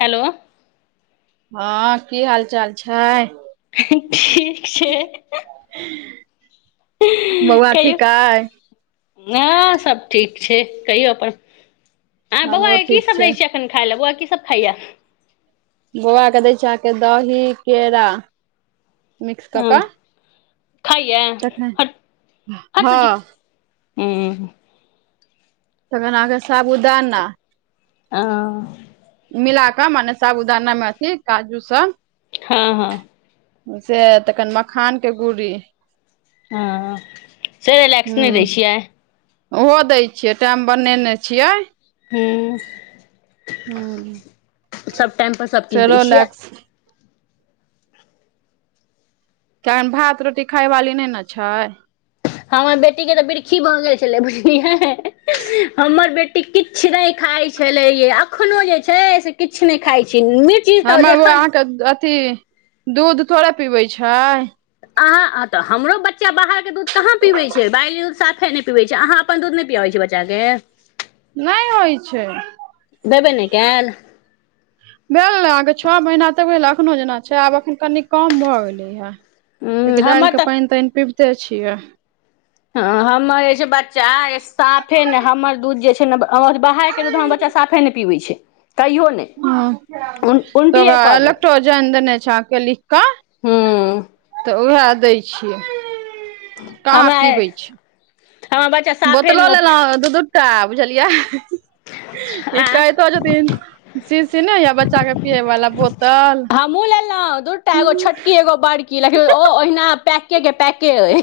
Hello. हँ की हाल चाल छै? ठीक छी। बौआ कहियौ ठीक अछि। हँ सब ठीक छै। कहियौ अपन? ऐं, बौआ हमरो के की ठीक सभ दो छै छियै एखन खाय ले, बौआ की सभ खाइये? बौआ के दै छी अहाॅंकेॅं दही केरा मिक्स कऽ कऽ। खाइए ह तखन हट हट बेटी, हँ हुं। तखैन अहाँके साबुदाना। [inaudible] मिला कऽ मने साबुदाना मे अथि काजू सब। हँ - हँ। से तऽखेन मखान के गुड़ी। ह सेरेलेक्स नहि दै हूँ छियै? ओहो दै छियै, टाइम बनेने छियै। हूँ हूं सब टाइम पर सब किछु दै छियै चलोलैक्स। कन भात रोटी खायवाली नैने छै। हमर बेटी के तऽ बिरखी भऽ गेल छलै बुझलिय हमर बेटी टी किछ नै खाइ छलै यै अखनो जे छै से किछु नहि खाइ छै मिट। हमर बौआ अहाँके अथी दूध थोड़े पिबैत छै। अहाँ तऽ हमरो बच्चा बाहर के दूध कहाँ पीबै छै बैली दूध साफे नहि पीबै छै अहाँ अपन दूध नहि पियाबै छियै बच्चा के। नहि होइ छै। देबे नहि कयल भेल ने अके छओ महीना तक भेल एखनो जेना छै आब एखन कनि कम भऽ गेलै हे। ह जेकि दालि हमर के तऽ पानि तानि पीबिते छियै। ह हमर जे छै बच्चा साफे ने हमर दूध जे छै ने आ बाहर के दूध हमर बच्चा साफे नहि पीबै छै कहियो नहि। ह उन तऽ उल्टिए ओकरा कऽ देत लैक्टोजैन देने छै आके लिख कऽ। हूँ तऽ उएह दै छियै कहाँ हमरा पीबै छै। हमर बच्चा साफे बोतलो नहि ओ लेलहु दू -दूटा बुझलियै ई कह आँय कहे छथिन शीशी नै हौया बच्चा के पियएवला बह हमहूँ लेलहुँ दूटा एगो छोटकी एगो बड़की लेकिन ओ ओहिना पैक पैकै के पैके अए।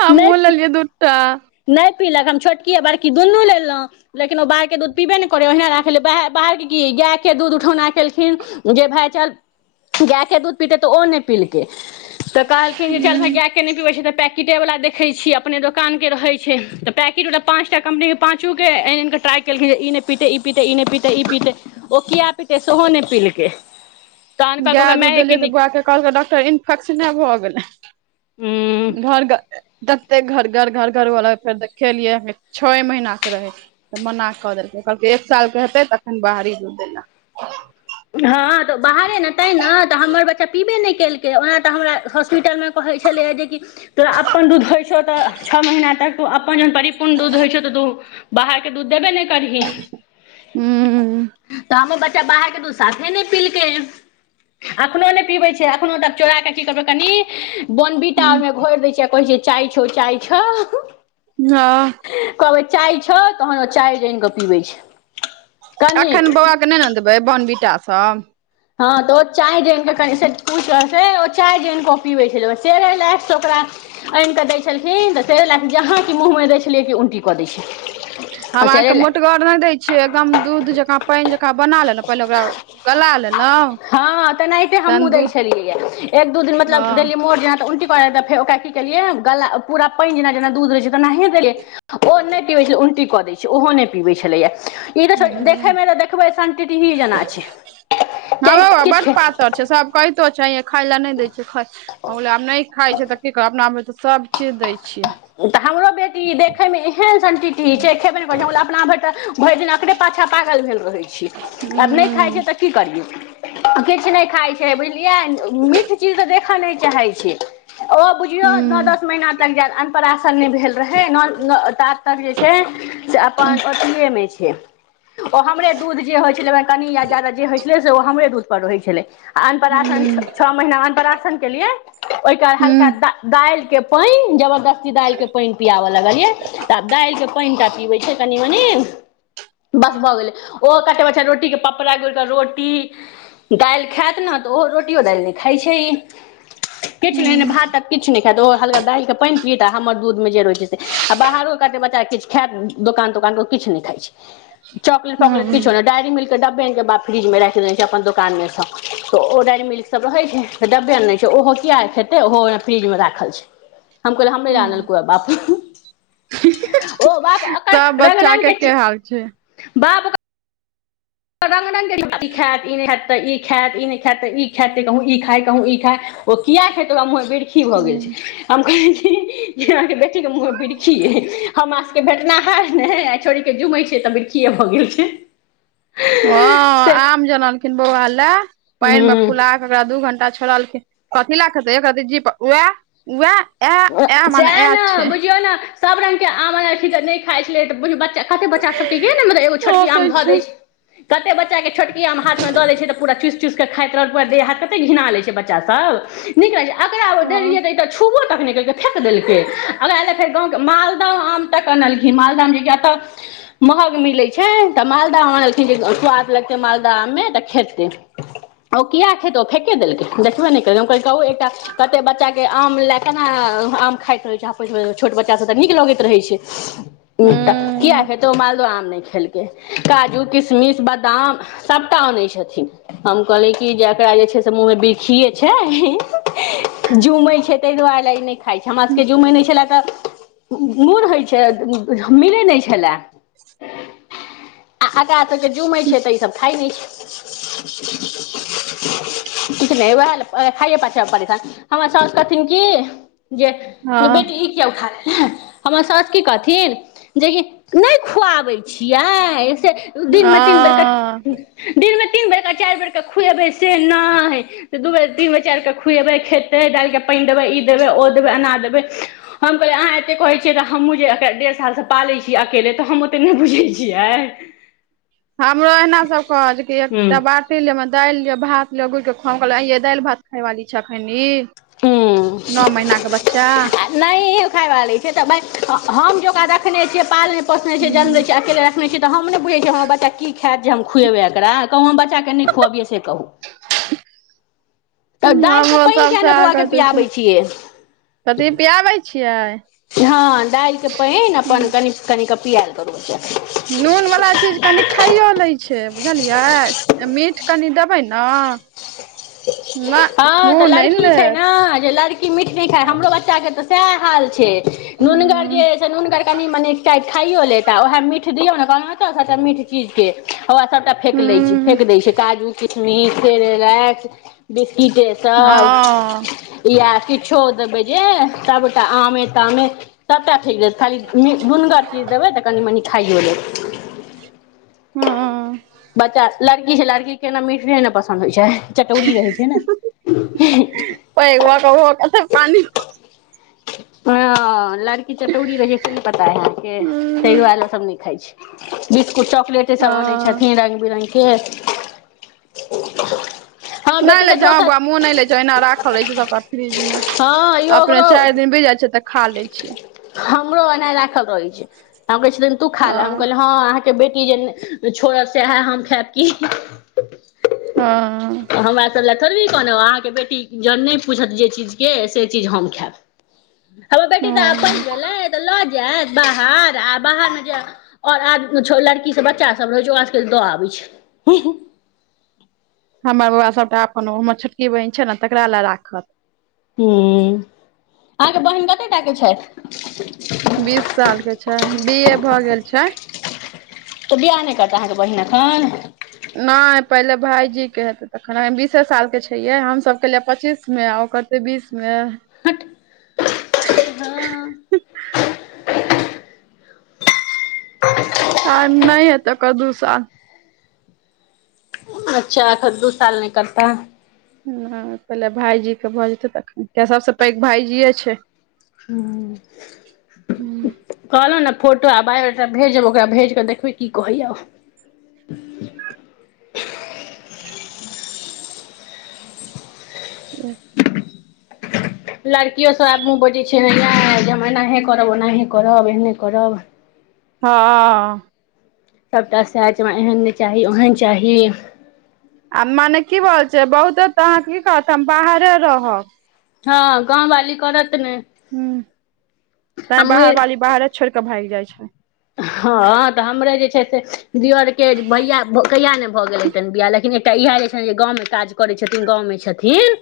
हमहूं लेलियए दूटा। नै पीलक हम छोटकी आ बड़की दुनू लेलहुँ। लेकिन ओ बाहरके दूध पीबे नहि करै ओहिना राखै बाहरके की गायके दूध उठौना केलखिन। जे भए चल गाायके दूध पीतै तऽ ओ नहि पिलकै। तऽ कहलखिन जे चल भाय गाय के नहि पिबै छै तऽ पैकेटे वाला देखैत छीयै अपने दोकान के रहै छै तऽ पैकैट वला पाँचटा कम्पनी के पाँचू के आइन के ट्राई केलखिन ई पीते ई पीते ई नै पीते ई पीते ओ किया पीते सेहो नहि पीलकै। तहन कहलकै गाय ओकरा दूध देलयै मायके तऽ नीक बौआ के कहलकै डॉक्टर इन्फेक्शने भऽ गेलै उम्म घर- एते घर- घर -घर -घर वला फेर देखेलियै छओ महीना से रहे। तऽ मना कऽ देलकै कहलकै एक सालके हेतै तखन बाहरी दुध दैलै। हँ तऽ बाहरे नेे तैं ने तऽ हमर बच्चा पीबे नहि केलकै। के ओना तऽ हमरा हॉस्पिटलमे कहै छलैय जेकि तोरा अपन दूध होइ छौ तऽ छओ महीना तक त अपन जन परिपूर्ण दूध होइ छै त तू बाहर के दूध देबे ने हू। तऽ हमर बच्चा बाहरके तू साफे नै पीलके। एखनहु नहि पीबै छै एखनहु तब चोराऽ की करबै कनि बोनबिटा ओहिमे घोरि दै छिये कहै छियै चाय छौ चाय छौ। हँ। कहबै चाय छ तहन ओ चाय जान कऽ पीबै छै। कनिक एखन बौआके नहि ने देबै बानबीटा सब। हँ तऽ ओ चाय जान कऽ कनि से, पूछ के ओ चाय जान के पिबै छलै, सेरेलेक्स ओकरा आनि कऽ दै छलखिन तऽ, सेरेलेक्स जहाँ कि मुँहमे दै छलियै कि उल्टी कऽ दैत छलै। हम अहाँके मोटगर नहि दै छी। छियै एकदम दूध जेका, पानि जेका बना लेलो पहिले ओकरा गला लेलो। हँ तेनाहिते हमहहुँ दै छलियै, एक दू दिन मतलब हँ देली मोट जेका, त उ त फेर ओकरा की केलियै गला, पूरा पानि जेना- जेना दूध रहै छै, तेनाहे देलियै। ओ नहि पिबैत छलै, उलटी कऽ दैत छै, ओहो नहि पीबैत छलैए। ई तऽ बुझलियै देखैमे तऽ, देखबै शन -टिटही जेना छै। हँ किया हमरो बौआ बड किछु पातर छै, सब कहितो छै आइये खााय लए नहि दै छै, आब नहि खाइ छै तऽ क करब, अपना भैर त सब चीज दै छियै। तऽ हमरो बेटी देखेमे एहन सन टीटही छै, खेबे नहि कर छै अपना भैर त भरि दिन एकरे पाछाँ पागल भेल रहैत छी, आब नहि खाइ हूँ छ तऽ की करियै। किछु नहि खाइत छै बुझलियै, मीठ चीज तऽ देखय नहि चाहैत छै। ओ बुझियो, नओ हूँ दस महिना तक जायत अन्- स, नहि भेल रहै, न ता तक जे छै से अपन ओथिएमे छै। ओ हमरे दूध जे होइ छलै, ओहि कनि या जादा जे होइ छलै, से ओ हमरे दूधपर रहै छलै। आ अनपराशन छओ महीना अन्पराशनके लिए, ओहिके हल्का दा दालि के पानि जबरदस्त अ दालिके पानि पियाआबऽ लगलियै, तऽ आब दालिक के पानिटा पीबैत छै कनि- मनि। बस भऽ गेलै, ओ कतेक बैर छै, रोटीके पपड़ा गुड़ के रोटी। दालि खैत ने, तऽ ओहो रोटियो- दालि नहि खाइत छै ई। किछु नहि ने, भात- तात किछु नहि खायत, ओ हल्का दालिके पानि पीत, आ हमर दूधमे जे रहै छै से, आ बाहरो करते बच्चा किछु खायत, दोकान- तोकानके किछु नहि खाइ छै। चॉकलट- पॉकलट किछो नइ, डायरी मिल्क डब्बे आइन के बाप फ्रिज में राख देने छै अपन दोकान में सँ, तऽ ओ डेायरी मिल्क सब रहे छै। डब्बे न ने छै ओहो किया खेते, ओहो फ्रिज मे राखल छै। हम कहलियै हमरे ल आनलको बाप ओ बाप सब एकर रंग बच्चा -रंग के ची हाल छै बाप ओकर रङ्ग -रङ्ग इ खैत, ई नहि हयत। तऽ ई खायत ई नहिखैत कह ई खाय ओ किया खेतक ओकरा मु खी भऽ गेल छै। हँ हम कहे छी अहाँ के बेटी के मुह वृखिअय, हमरा सबके भेटनाहार नै छोड़ी झुमै छै तऽ, विर्खीए भऽ गेल छै। हँ, से आम जे अनलखिन बौआ ले, पानि में हूँ फुला एकरा दू घंटा छोड़लखिन, कथीलए खेतै एकरती जीभ पर, वएह वएह। सएह ने बुझियौ ने, सभ रंगक के आम आनखिन त नहि खाइ छलै तऽ, बुझ बच्चा कते बच्चा सब के मतलब एगो छोटकी आम धऽ दै छै, कते बच्चा बच्चाके छोटकी आ हाथ दऽ दै छै तऽ, पूरा चुि चुसि क खाइत रहलड़ै, पूरा देह हाथ कतेक घिना लैत छै बच्चास सब। नीक लैगे छै, एकरा ओ हँ देलियै तऽ छुबो तक नहि केलकै, फेक देलकै, ओकरा लए फेर गाँके मालदह आम तक अनलखिन, मालदहमे जे कि एतऽ महग मिलैत छै, तऽ मालदह आनखिन जे स्वाद लगतै मालदहमे तऽ खेतै। ओ किया खेतै ओ फेके देलकै, देखबे नहि केलकै, हम कहलियै कहु एकटा कते बच्चा के आम ल केना आम खाइत रहै छै, छोट बच्चा सभ तऽ नीक लगैत रहैत छै। एकटा किया हँ खेतौ ओ मालदह आम नहि खेलक। के काजू किशमिश बादाम सभटा अनै छथिन। हम कहली कि जेकरा जे छै से मुँह मे बिरखिये छै झुमै छै, ताहि दुआरे ई नहि खा छै हमरा सभके जूमे नहि छलए तऽ मुर होइ छै मिलै नहि छलए। [inaudible] आ आकरा सब के जुमै छै तऽ ई सब खाइ नहि छै। किछ नहि वएह प खाइए पाछा परेशान हमर सौस की जे बेटी ई किया उठा हमर सौस की कहथिन। जेकि नहि खुआबै छियै सेे दिनमे तीन बेर क हँ दिनमे तीन बेरक चारि बेरके खुएबै से नहि दू बेर तीन बेर चारि बेर खुएबै दैल के पानि देबै ई देबै ओ देबै अना देबै। हम कहलियै अहाँ एते कहैत छियै तऽ हमहूँ जे डेढ़ सालसँ पालै छियै अकेले तऽ हम ओते नहि बुझै छियै हमरो एना सब कहकै हूँ एकटा बात र ले [unintelligible] मे दालि लिअ, भात लिअ, घुरिक खोआउ हम कहलियै आंय यै दालि भात खायवाली छै अखन ई। नओ महीना के बच्चा नहियो खाय बाली छै तऽ हम जे ओकरा देखने छियै पालने पोसने छियै जन्म हूँ देने छियै अकेले [unintelligible] छी तऽ हम नहि बुझै छी हम्मर बच्चा की खायत जे हम खुएबै एकरा कहूँ हम बच्चाके नहि खुअबियै से कहू तऽ दालिके हमरो पानि सब किया नहि सएह बौआ के करते छै पियाबै छियै। कथी पियाबै छियै हँ दालिके पानि अपन कनि कनिक पियाल करू ओकरा नूनवला चीज कनि खाइयो लै छै बुझलियै ज मिठ कनि देबै ने न हँ तऽ मुँह नहि लड़की छै लेत ने जे लड़की मिठ नहि खाय हमरो बच्चा बच्चा के तऽ सएह हाल छै, नुनगर जे हूं अइ नूनगर कनि मनि खायो लेत ओहे मीठ दियौ ने कह [unintelligible] मीठ की छीयै होए सभटा फेक लै छै हूं फेक दै छै काजू किशमिस सेरेलेक बिस्किटे हँ तब इएह किछो देबै जे सबटा आमे तामे सभटा फेक देत खाली नुनगर चीज देबै तऽ कनि मनि खाइयो लेत। हँ बच्चा लड़की छै लड़कीके ने मीठे ने पसन्द होइ छै चटौरी रहै छै ने। प एकग व क कस पानी [unintelligible] हँ लड़की चटौरी रहे छै, से नहि पता अहि अहाँके तहि हूं दुआरे ओ सब नहि खाइ छै बिस्कुट चॉकलेटे सब अनै हँ छथिन रंग बिरंग के [inaudible] नहि बेटी ले तऽ छै हमर दोसर बौआ मुँह नहि लै छै एहिना राखल रहै छै सबटा फ्रिज मे हँ यौ अपने ओकरो चारि दिन बित जाय छै त हमरो एनाहे राखल रहै छै हम कहै छथिन खा हँ ले हम कहलियै हँ आहाँ के के बेटी जे छोड़त सएह हम खायब की हँ तऽ हमरासब लए थड़बे कहलो अहाँके बेटी जहन नहि पूछत जे चीजके से चीज हम खायब हमर बेटी तऽ आब पैघ हँ भेलै तऽ लऽ जायत बाहर आ बाहरमे जायब आओर आज [inaudible] छौ लड़कीसभ बच्चासभ रहै छै ओकरा सभके दऽ आबै छै। हमर बौआ सभटा अपन ओ हमर छोटकी बहिन छै ने तकरा लए राखत। हम्म, अहाँके बहिन कते टा के छैथ? बीस साल के छै, बी ए भऽ गेल छै। तऽ बियाह नहि करता अहाँके बहिन एखन? नैय, पहिले भायजीके हेतै तखन, बीसे सालके छै यै, हम सभ केलियै पच्चीस मे आ ओकर से बीस में? हट हँ। आ नहि हेतै एकर दू साल। अच्छा अखन दू साल नहि करता? नैय पहिले भायजी के भऽ जेतै तखन, कियैकि सबसऽ पैघ भायजीेये छै। हँम्म। कहलौं न फोटो आ बायोडाटा भेजब, ओकरा भेज कऽ देखबै की कलैयाऽ। [inaudible] लड़कियो सभ आब मुँ बजै छै न यै, जे हम एनाहे करब ओनाहे करब एहने करब। हँ। सभटा सैह छै, हमरा एहन नहि चाही, ओहेन चाही। आ मने की भ जेबऽ, बहुते त अहां की कहत हम बाहरे रहब। हँ, गाँम वाली करत नै? ह्म्म, तैंय बाहर बाली बाहरे छोइड़ कऽ भागि जाइ छै। हँ तऽ हमरे जे छै से दीऑर के जे भैया-भ कहिया ने भऽ गेल होतैन बियाह लेकिन ए तऽ इहैय जे छैं जे गाँवमे काज करै छथिन, गाँव में छथिन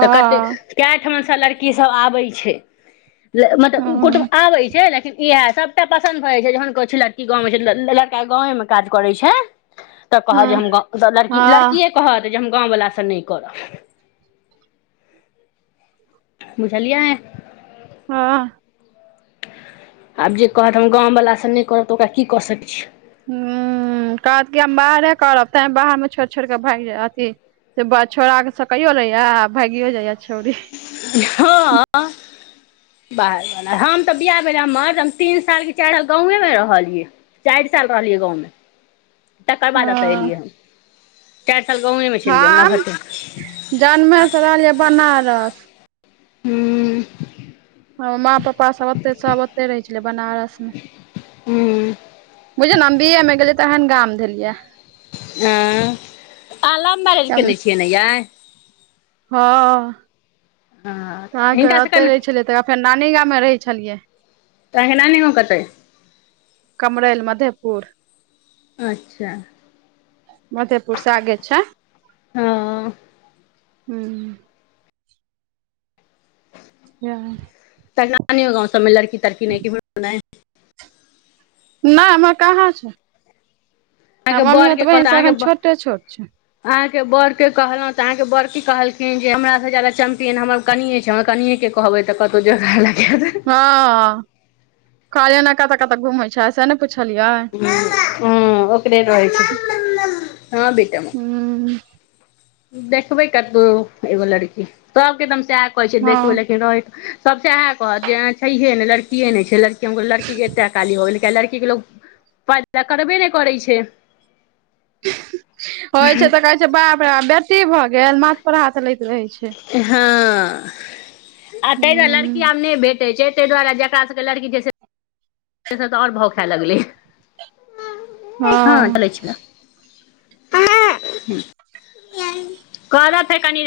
तऽ कतेक कैए ठमा सॅ लड़की सब आबै छै, हँ मतलब कोट आबै छै लेकिन इहै सबटा पसन्द भऽ जाई छै, जहन कहै छै लड़की गाँवमे छै, लड़का गाॅंवैं मे काज करैत छै तऽ कहत जे हम हँ गाॅं हँ लड़की-लड़किए कहत जे हम गाँव वला सँ नैय करबऽ। बुझलियै? हँ। आब जे कहत हम गाँम वला सँ नैय करब तऽ ओकरा की कऽ सकैय छी? ह्म्म कहत कि हम बाहरे करब, तैं बाहर मे छोड़ि-छोड़ि केऽ भागि जाय अथी से बा छौड़ा सब कइयो लैयऽ आ भाइगियो जाइयाऽ छौरी। हॉं। बाहर बला हम तऽ बियाह भेलै हमर, तऽ हम तीन साल कि चारि साल गाँवैं मे रहलियै। चारि साल रहलियै गाँवमे। तकर बाद एतय हँ एलियै हम। चारि साल गाँमे छलियै हम नभट्टे मे। जन्मे सँ रहलियै बनारस। हूँम्म। हमर माँ पप्पा सब ओतेऽ सब ओतेऽ रहै छले बनारस मे। हूम्म। बुझियौ न हम बीऐ मे गेलये तहन गाॅंम धेलियै यऽ। ऐं? अहाॅं लव मैरेज केने छियै न यैइ? हँ। हँ तऽ कहाँके हिनका सबके ओतै ने रहै तऽ छलियै, तकर फेर नानी गाॅंम में रहै छलियै। त आहाॅंक नानी गाँव कतैय अइ? कमरैल, मधेपुर। अच्छा। मधेपुर सँ आगे छै। हँ। हूँ। ह त नानीओ गाॅंव सबमे लड़की-तड़की नहि किम्हरो ने। नहि ईम्हर कहाँ छै। हमर अहाँके ममियौत बड़के कहलक बहिन सब एखन अहाँके छोटे-छोट छै। अहाँके बऽड़ के कहलहुँ तऽ अहाँके बऽड़ की कहलखिन जे हमास से जाादा चैम्पियन हमर कनिये छै हमरा कनियेके कहबै तऽ कतहुॅं जोगार लगा देत। हँ कहलियै ने कतऽ कतऽ घुमै छै से ने पुछलियै। ह हँ ओकरे रहै छै, हँ बेटा। हूँ। देखबै कतहुॅं एगो लड़की सब केतऽ हम सएह कहै छि हँ देखबै लेकिन रहय सब सेऽहे कहत जे ऐं छईहे नै लड़किये नै छै लड़की हम कहलिय लड़की के एत्ते अकाली हो गेलये। किया लड़की के लोग पाइदऽ करबे नै कऽरै छै। होइ छै तऽ कहै छै बाप रे बाप बेटी भऽ गेल माथ पर हाथ लैत रहै छै। हँ आ तहिना लड़की हूँ आब नै भेटय छै। ताहि दुआरे जकरा सबके लड़की छै से जेछैऽसे आओर भाव खाए लगलै ये। हँ [unintelligible] करत है कनी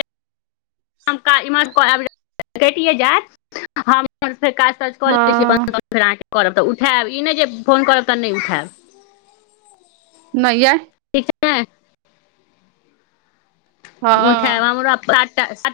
काज इमहर कटिए जायत हम फेर काज ताज कऽ लै छी अपन हँ तहन फेर अहाँकेँ करब तऽ उठायब ई नहि जे फोन करब तऽ नहि उठायब। नहि ये ठीक छै। हँ उठायब हमरा [unintelligible]